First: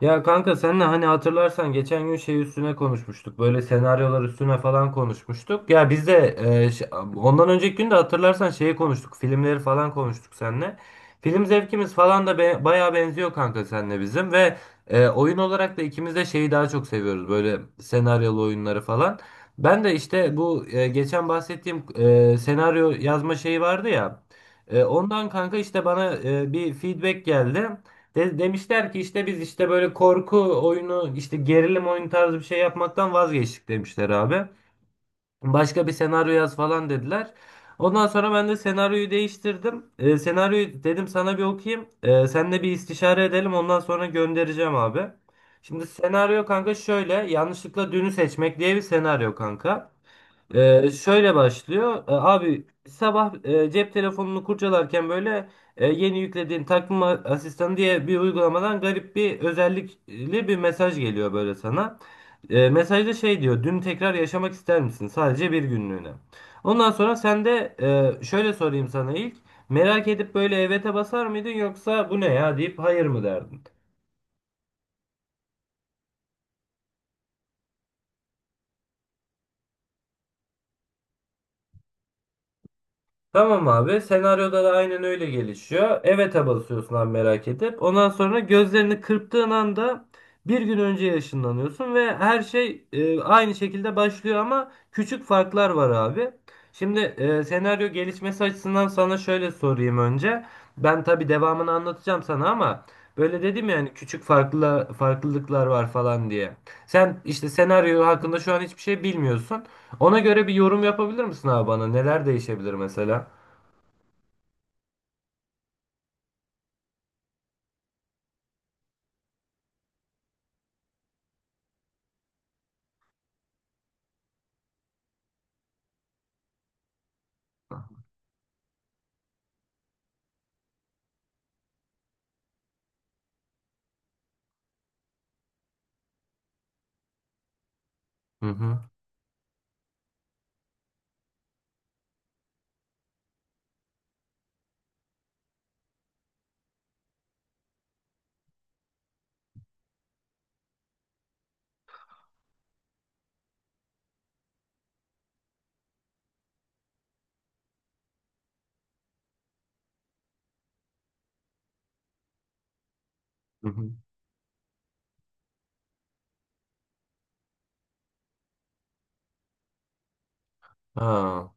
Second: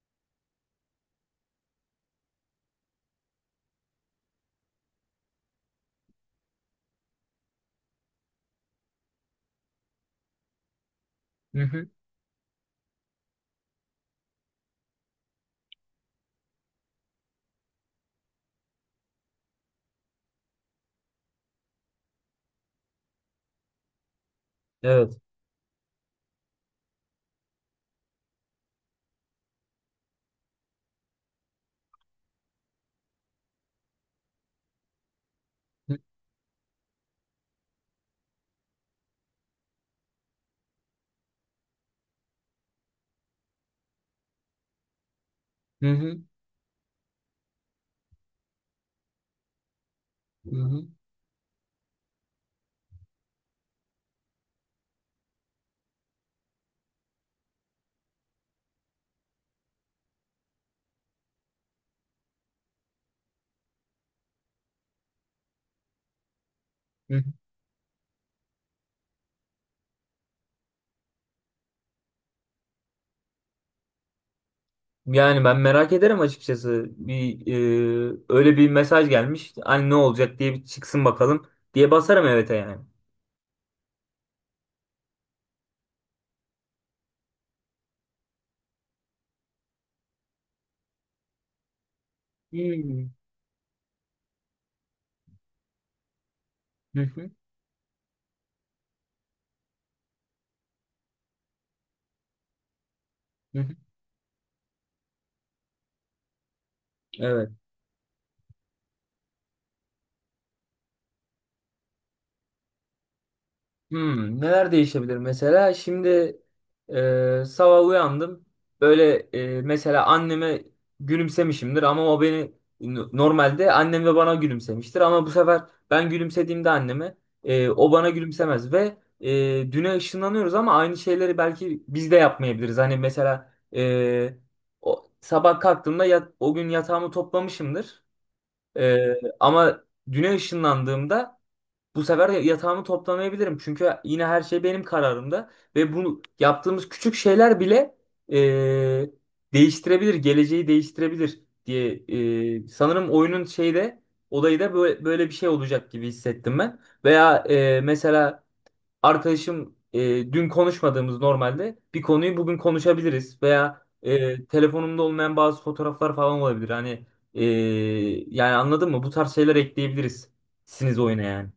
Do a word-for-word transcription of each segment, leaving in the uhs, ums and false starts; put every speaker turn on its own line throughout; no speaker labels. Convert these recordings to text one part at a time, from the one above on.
Ya kanka senle hani hatırlarsan geçen gün şey üstüne konuşmuştuk. Böyle senaryolar üstüne falan konuşmuştuk. Ya biz de e, ş- ondan önceki gün de hatırlarsan şeyi konuştuk. Filmleri falan konuştuk seninle. Film
Hı hı.
zevkimiz falan da be, bayağı benziyor kanka seninle bizim ve e, oyun olarak da ikimiz de şeyi daha çok seviyoruz. Böyle senaryolu oyunları falan. Ben de işte bu e, geçen bahsettiğim e, senaryo yazma şeyi vardı ya. E,
Evet.
ondan kanka işte bana e, bir feedback geldi. De- demişler ki işte biz işte böyle korku oyunu işte gerilim oyunu tarzı bir şey yapmaktan vazgeçtik demişler abi. Başka bir
Hı
senaryo yaz falan dediler. Ondan sonra ben de senaryoyu değiştirdim. Ee, senaryoyu dedim sana bir okuyayım. Ee, seninle bir istişare edelim ondan sonra göndereceğim abi. Şimdi
hı.
senaryo kanka şöyle yanlışlıkla dünü seçmek diye bir senaryo kanka.
Hı hı.
Ee, şöyle başlıyor. Ee, abi sabah e, cep telefonunu kurcalarken böyle e, yeni yüklediğin takvim asistanı diye bir uygulamadan garip bir özellikli bir mesaj geliyor böyle sana. E, mesajda şey diyor. Dün tekrar yaşamak ister misin? Sadece bir günlüğüne. Ondan
Hı
sonra
hı.
sen de e, şöyle sorayım sana ilk. Merak edip böyle evet'e basar mıydın yoksa bu ne ya deyip hayır mı derdin?
Yani ben merak ederim açıkçası. Bir e, öyle bir mesaj gelmiş. Hani ne olacak diye bir çıksın bakalım diye basarım evet'e yani.
Tamam abi. Senaryoda da aynen öyle gelişiyor. Evet'e basıyorsun abi merak edip. Ondan sonra gözlerini kırptığın anda bir gün önce ışınlanıyorsun ve her şey
Hmm.
e, aynı şekilde başlıyor ama küçük farklar var abi. Şimdi
Hı hı.
e, senaryo gelişmesi açısından sana şöyle sorayım önce. Ben tabii devamını anlatacağım sana ama böyle
Hı
dedim
hı.
yani küçük farklı farklılıklar var falan diye. Sen işte
Evet.
senaryo hakkında şu an hiçbir şey bilmiyorsun. Ona göre bir yorum yapabilir misin abi bana? Neler değişebilir mesela?
Hmm, neler değişebilir mesela? Şimdi e, sabah uyandım. Böyle e, mesela anneme gülümsemişimdir ama o beni no, normalde annem de bana gülümsemiştir ama bu sefer ben gülümsediğimde anneme e, o bana gülümsemez ve e, düne ışınlanıyoruz ama aynı şeyleri belki biz de yapmayabiliriz. Hani mesela e, o, sabah kalktığımda yat- o gün yatağımı toplamışımdır.
Hı hı.
E, ama düne ışınlandığımda bu sefer de yatağımı toplamayabilirim. Çünkü yine her şey benim kararımda. Ve bu yaptığımız küçük şeyler bile eee, değiştirebilir, geleceği değiştirebilir diye eee, sanırım oyunun şeyde olayı da böyle, böyle bir şey olacak gibi hissettim ben. Veya eee, mesela arkadaşım eee, dün konuşmadığımız normalde bir konuyu bugün konuşabiliriz.
Hı
Veya
hı.
eee, telefonumda olmayan bazı fotoğraflar falan olabilir. Hani eee, yani anladın mı? Bu tarz şeyler ekleyebiliriz. Siniz oyuna yani.
Ha.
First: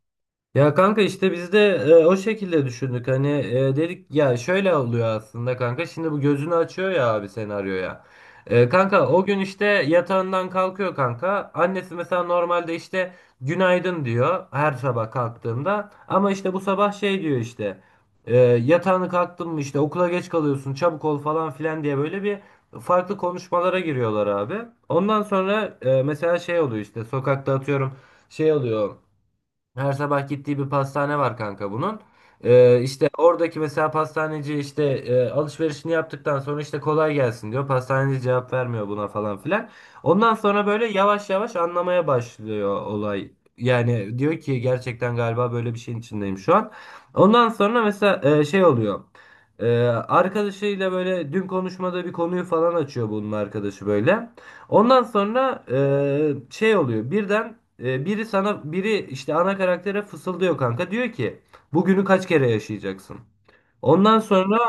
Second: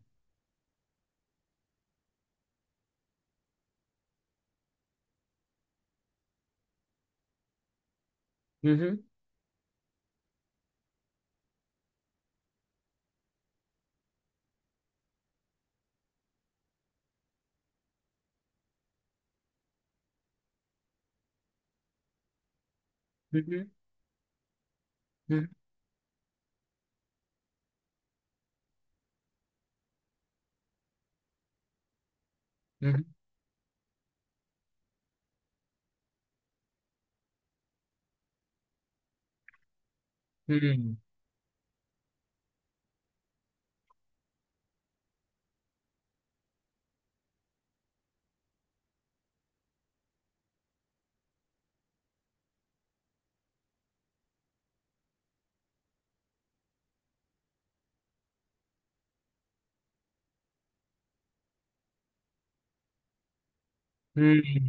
Ya kanka işte biz de e, o şekilde düşündük. Hani e, dedik ya şöyle oluyor aslında kanka. Şimdi bu gözünü açıyor ya abi senaryoya. E,
Hı hı.
kanka o gün işte yatağından kalkıyor kanka. Annesi mesela normalde işte günaydın diyor her sabah kalktığında. Ama işte bu sabah şey diyor işte. E, yatağını kalktın mı işte okula geç kalıyorsun çabuk ol falan filan diye böyle bir farklı
Hı hı,
konuşmalara giriyorlar abi. Ondan
hı
sonra e, mesela şey oluyor işte sokakta atıyorum şey oluyor. Her sabah gittiği bir pastane var kanka bunun. Ee,
hı,
işte oradaki mesela pastaneci işte e, alışverişini yaptıktan sonra işte kolay gelsin diyor. Pastaneci cevap vermiyor buna falan filan. Ondan
hı
sonra
hı,
böyle yavaş yavaş anlamaya başlıyor olay. Yani diyor ki gerçekten galiba böyle bir şeyin içindeyim şu an. Ondan sonra mesela e, şey oluyor. Ee, arkadaşıyla böyle dün konuşmada bir konuyu falan açıyor bunun arkadaşı böyle. Ondan sonra e, şey oluyor. Birden e, biri sana biri işte ana karaktere fısıldıyor kanka. Diyor ki bugünü kaç kere yaşayacaksın? Ondan sonra
hı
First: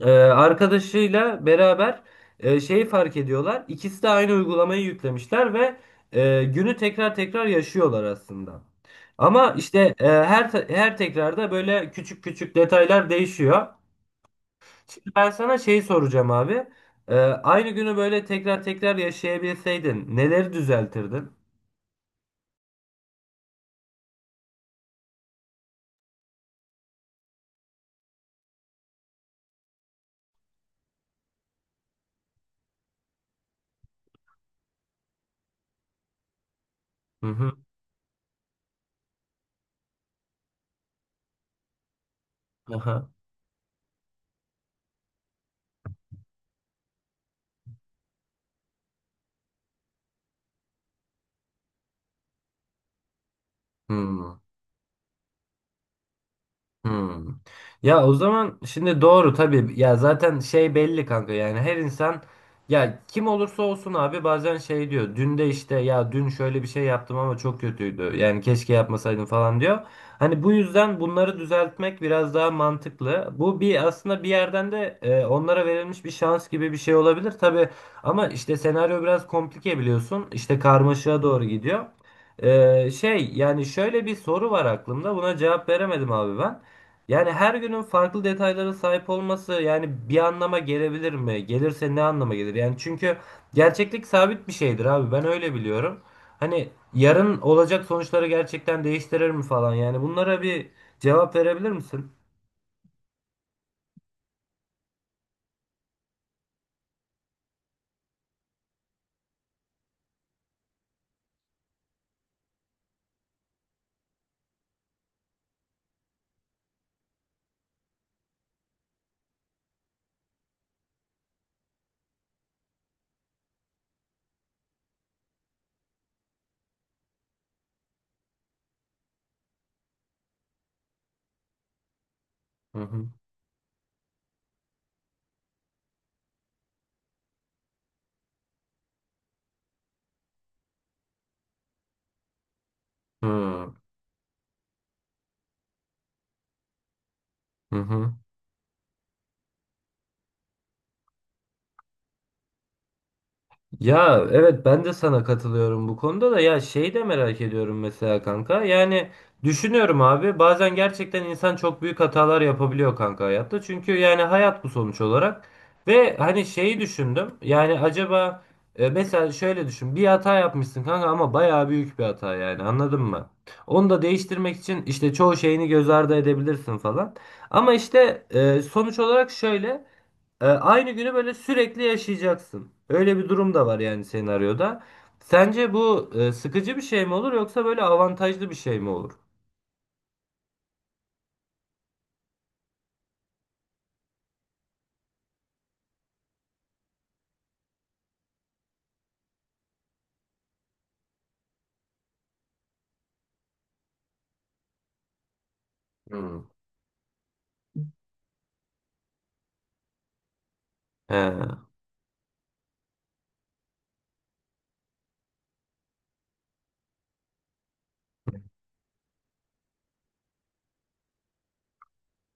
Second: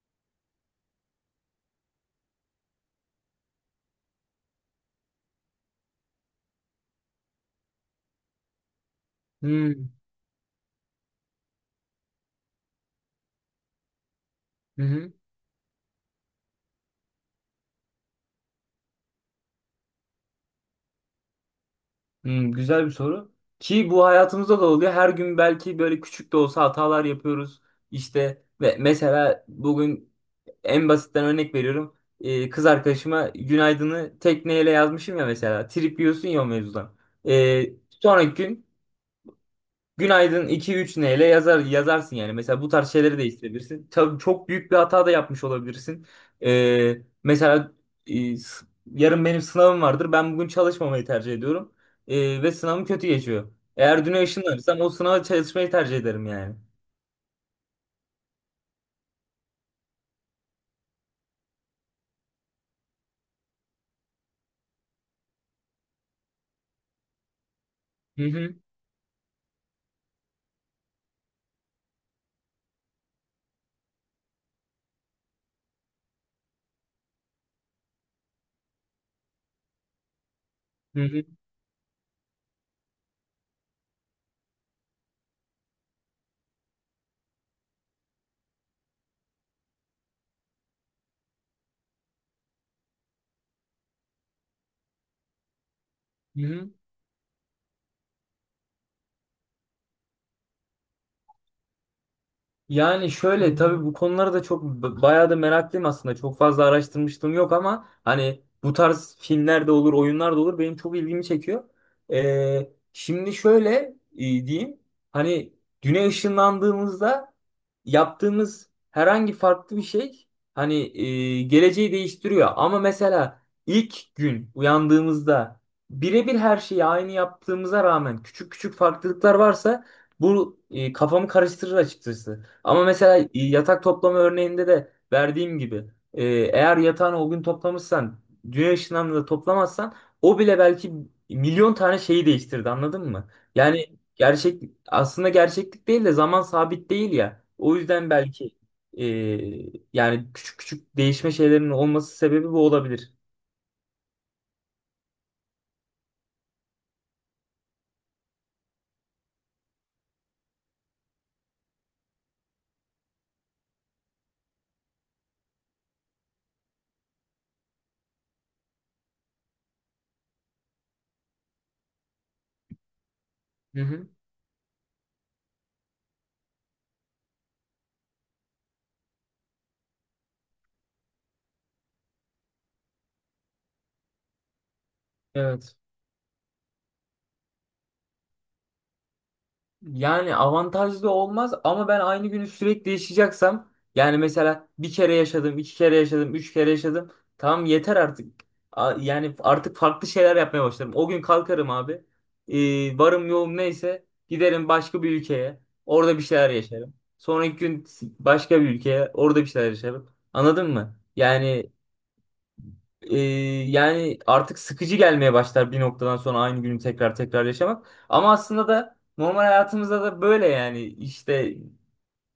e, arkadaşıyla beraber e, şeyi fark ediyorlar. İkisi de aynı uygulamayı yüklemişler ve e, günü tekrar tekrar yaşıyorlar aslında. Ama
hı,
işte e, her her tekrarda böyle küçük küçük detaylar değişiyor.
hı
Şimdi
hı.
ben sana şey soracağım abi. Ee, aynı günü böyle tekrar tekrar yaşayabilseydin neleri düzeltirdin?
Hmm, Güzel bir soru. Ki bu hayatımızda da oluyor. Her gün belki böyle küçük de olsa hatalar yapıyoruz. İşte ve mesela bugün en basitten örnek veriyorum. Ee, kız arkadaşıma günaydını tekneyle yazmışım ya mesela. Trip yiyorsun ya o mevzudan.
Hı hı.
Ee, sonraki gün günaydın iki üç neyle yazar yazarsın yani. Mesela bu tarz
Aha.
şeyleri değiştirebilirsin. Tabii çok büyük bir hata da yapmış olabilirsin. Ee, mesela e, s- yarın benim sınavım vardır. Ben bugün çalışmamayı tercih ediyorum. Ee, ve sınavım kötü geçiyor. Eğer düne
Hı.
ışınlanırsam o sınava çalışmayı tercih ederim yani.
Hmm. Ya o zaman şimdi doğru tabii ya zaten şey belli kanka yani her insan ya kim olursa olsun abi bazen şey diyor dün de işte ya dün şöyle bir şey yaptım ama çok kötüydü
Hı
yani
hı.
keşke yapmasaydım falan diyor. Hani bu yüzden bunları düzeltmek biraz daha mantıklı. Bu bir aslında bir yerden de e, onlara verilmiş bir şans gibi bir şey olabilir tabii ama işte senaryo biraz komplike biliyorsun işte
Hı
karmaşığa
hı.
doğru gidiyor. Ee, şey yani şöyle bir soru var aklımda buna cevap veremedim abi ben. Yani her günün farklı detaylara sahip olması yani bir anlama gelebilir mi? Gelirse ne anlama gelir? Yani çünkü gerçeklik sabit bir şeydir abi. Ben öyle biliyorum.
Hı
Hani
hı.
yarın olacak sonuçları gerçekten değiştirir mi falan? Yani bunlara bir cevap verebilir misin?
Yani şöyle tabii bu konulara da çok b- bayağı da meraklıyım aslında. Çok fazla araştırmışlığım yok ama hani bu tarz filmler de olur, oyunlar da olur. Benim çok ilgimi çekiyor. Ee, şimdi şöyle e, diyeyim. Hani güne ışınlandığımızda yaptığımız herhangi farklı bir şey hani e, geleceği değiştiriyor. Ama mesela ilk gün uyandığımızda birebir her şeyi aynı yaptığımıza rağmen küçük küçük farklılıklar varsa bu e, kafamı karıştırır açıkçası.
Hı
Ama
hı.
mesela yatak toplama örneğinde de verdiğim gibi e, eğer yatağını o gün toplamışsan dünya ışınlarını da toplamazsan o bile belki milyon tane şeyi değiştirdi anladın mı? Yani gerçek aslında gerçeklik değil de zaman sabit değil ya.
Hı
O yüzden
hı.
belki e, yani küçük küçük değişme şeylerinin olması sebebi bu olabilir.
Ya evet ben de sana katılıyorum bu konuda da ya şey de merak ediyorum mesela kanka. Yani düşünüyorum abi bazen gerçekten insan çok büyük hatalar yapabiliyor kanka hayatta. Çünkü yani hayat bu sonuç olarak. Ve hani şeyi düşündüm. Yani acaba e, mesela şöyle düşün. Bir hata yapmışsın kanka ama bayağı büyük bir hata yani anladın mı?
Hı
Onu da
hı.
değiştirmek için işte çoğu şeyini göz ardı edebilirsin falan. Ama işte e, sonuç olarak şöyle. E, aynı günü böyle sürekli yaşayacaksın. Öyle bir durum da var yani senaryoda. Sence
Evet.
bu e, sıkıcı bir şey mi olur yoksa böyle avantajlı bir şey mi olur?
Yani avantajlı olmaz ama ben aynı günü sürekli yaşayacaksam yani mesela bir kere yaşadım, iki kere yaşadım, üç kere yaşadım. Tamam yeter artık. A- Yani artık farklı şeyler yapmaya başlarım. O gün kalkarım abi. Ee, varım yoğum neyse giderim başka bir ülkeye. Orada bir
Hmm.
şeyler yaşarım. Sonraki gün başka bir ülkeye. Orada bir şeyler yaşarım. Anladın mı?
He.
Yani ee, yani artık sıkıcı gelmeye başlar bir noktadan sonra aynı günü tekrar tekrar yaşamak. Ama aslında da normal hayatımızda da böyle yani işte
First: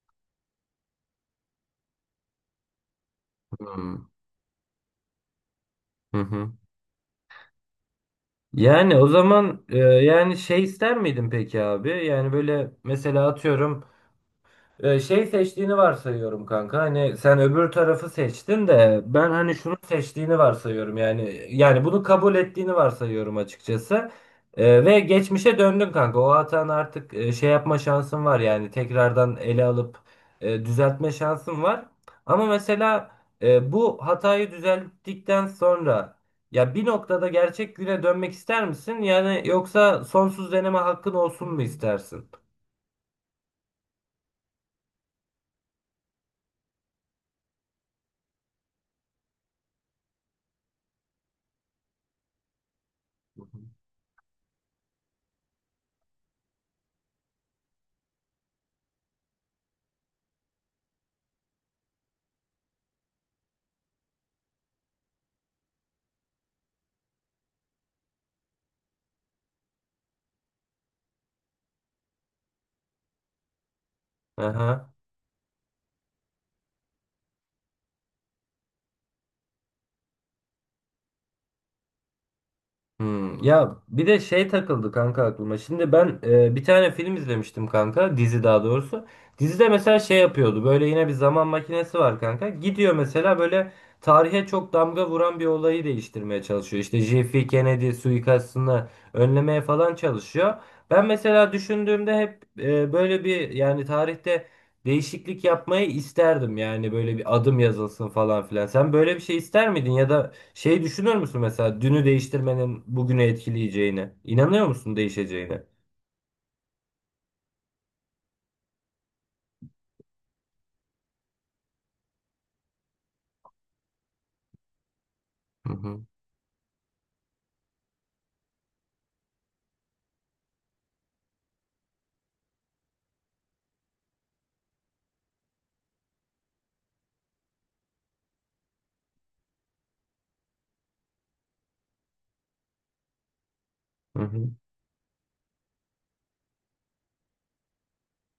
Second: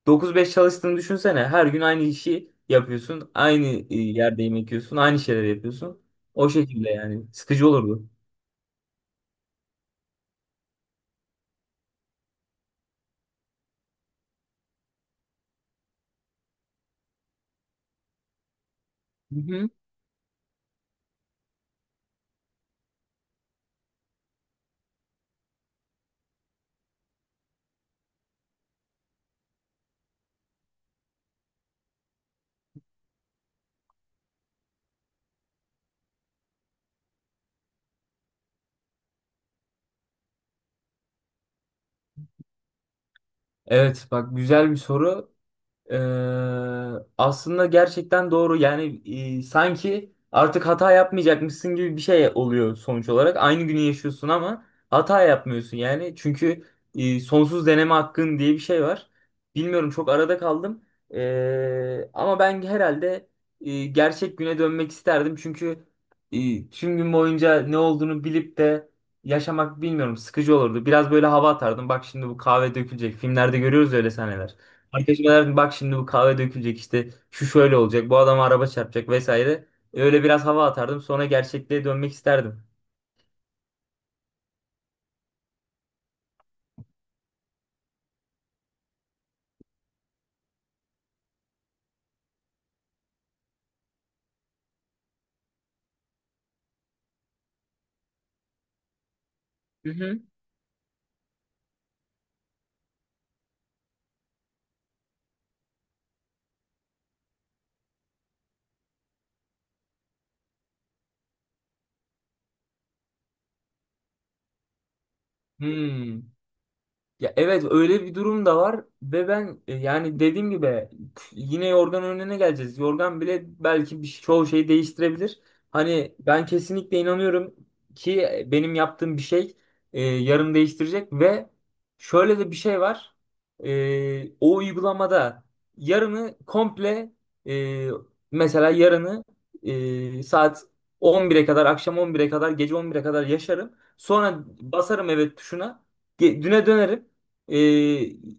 dokuz beş çalıştığını düşünsene. Her gün aynı işi yapıyorsun. Aynı
Hmm.
e, yerde yemek yiyorsun. Aynı şeyleri yapıyorsun.
Hı
O
hı.
şekilde yani. Sıkıcı olurdu.
Yani o zaman e, yani şey ister miydin peki abi? Yani böyle mesela atıyorum Ee, şey seçtiğini varsayıyorum kanka. Hani sen öbür tarafı seçtin de ben
Hı
hani
hı.
şunu seçtiğini varsayıyorum. Yani yani bunu kabul ettiğini varsayıyorum açıkçası. Ee, ve geçmişe döndün kanka. O hatan artık e, şey yapma şansın var yani tekrardan ele alıp e, düzeltme şansın var. Ama mesela e, bu hatayı düzelttikten sonra ya bir noktada gerçek güne dönmek ister misin? Yani yoksa sonsuz deneme hakkın olsun mu istersin?
Evet bak güzel bir soru. Ee, aslında gerçekten doğru. Yani e, sanki artık hata yapmayacakmışsın gibi bir şey oluyor sonuç olarak. Aynı günü yaşıyorsun ama hata yapmıyorsun yani. Çünkü e, sonsuz deneme hakkın diye bir şey var. Bilmiyorum çok arada kaldım. Ee, ama ben herhalde e, gerçek güne dönmek isterdim. Çünkü e, tüm gün boyunca ne olduğunu bilip de yaşamak bilmiyorum sıkıcı olurdu. Biraz böyle hava atardım. Bak şimdi bu kahve dökülecek. Filmlerde görüyoruz öyle sahneler.
Aha.
Arkadaşıma derdim bak şimdi bu kahve dökülecek işte şu şöyle olacak bu adama araba çarpacak vesaire. Öyle biraz hava atardım sonra gerçekliğe dönmek isterdim.
Hmm, ya bir de şey takıldı kanka aklıma. Şimdi ben e, bir tane film izlemiştim kanka. Dizi daha doğrusu. Dizide mesela şey yapıyordu. Böyle yine bir zaman makinesi var kanka. Gidiyor mesela böyle tarihe çok damga vuran bir olayı değiştirmeye çalışıyor. İşte J F K Kennedy suikastını önlemeye
Hı
falan
hı.
çalışıyor. Ben mesela düşündüğümde hep e, böyle bir yani tarihte değişiklik yapmayı isterdim. Yani böyle bir adım yazılsın falan filan. Sen böyle bir şey ister miydin ya da şey düşünür müsün mesela dünü değiştirmenin bugünü etkileyeceğini İnanıyor musun değişeceğine?
Hmm. Ya evet öyle bir durum da var ve ben e, yani dediğim gibi yine yorgan önüne geleceğiz. Yorgan bile belki bir, şey, çoğu şeyi değiştirebilir.
Hı hı.
Hani ben kesinlikle inanıyorum ki e, benim yaptığım bir şey e, yarın değiştirecek ve şöyle de bir şey var. E, o uygulamada yarını komple e, mesela yarını e, saat on bire kadar akşam on bire kadar gece on bire kadar yaşarım.
Hı
Sonra
hı.
basarım evet tuşuna. Ge- Düne dönerim. Ee,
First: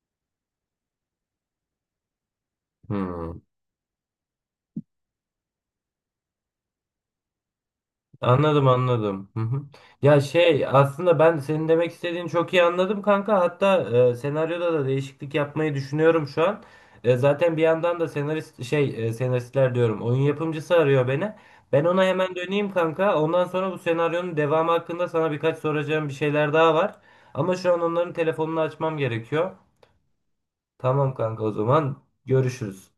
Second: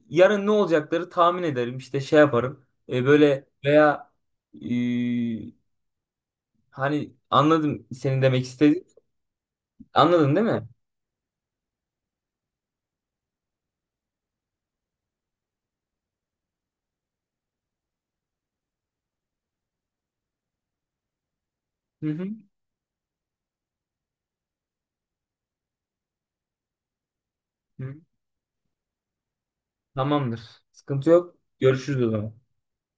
yarın ne olacakları tahmin ederim. İşte şey yaparım. Ee,
Hı.
böyle veya ee, hani anladım senin demek
Anladım
istediğin.
anladım. Hı hı. Ya
Anladın değil
şey
mi?
aslında ben senin demek istediğini çok iyi anladım kanka. Hatta e, senaryoda da değişiklik yapmayı düşünüyorum şu an. E, zaten bir yandan da senarist şey e, senaristler diyorum oyun yapımcısı arıyor beni. Ben ona
Hı hı.
hemen döneyim kanka. Ondan sonra bu senaryonun devamı hakkında sana birkaç soracağım bir şeyler daha var. Ama şu an
Hı.
onların telefonunu açmam gerekiyor.
Tamamdır. Sıkıntı
Tamam
yok.
kanka o zaman
Görüşürüz o zaman.
görüşürüz.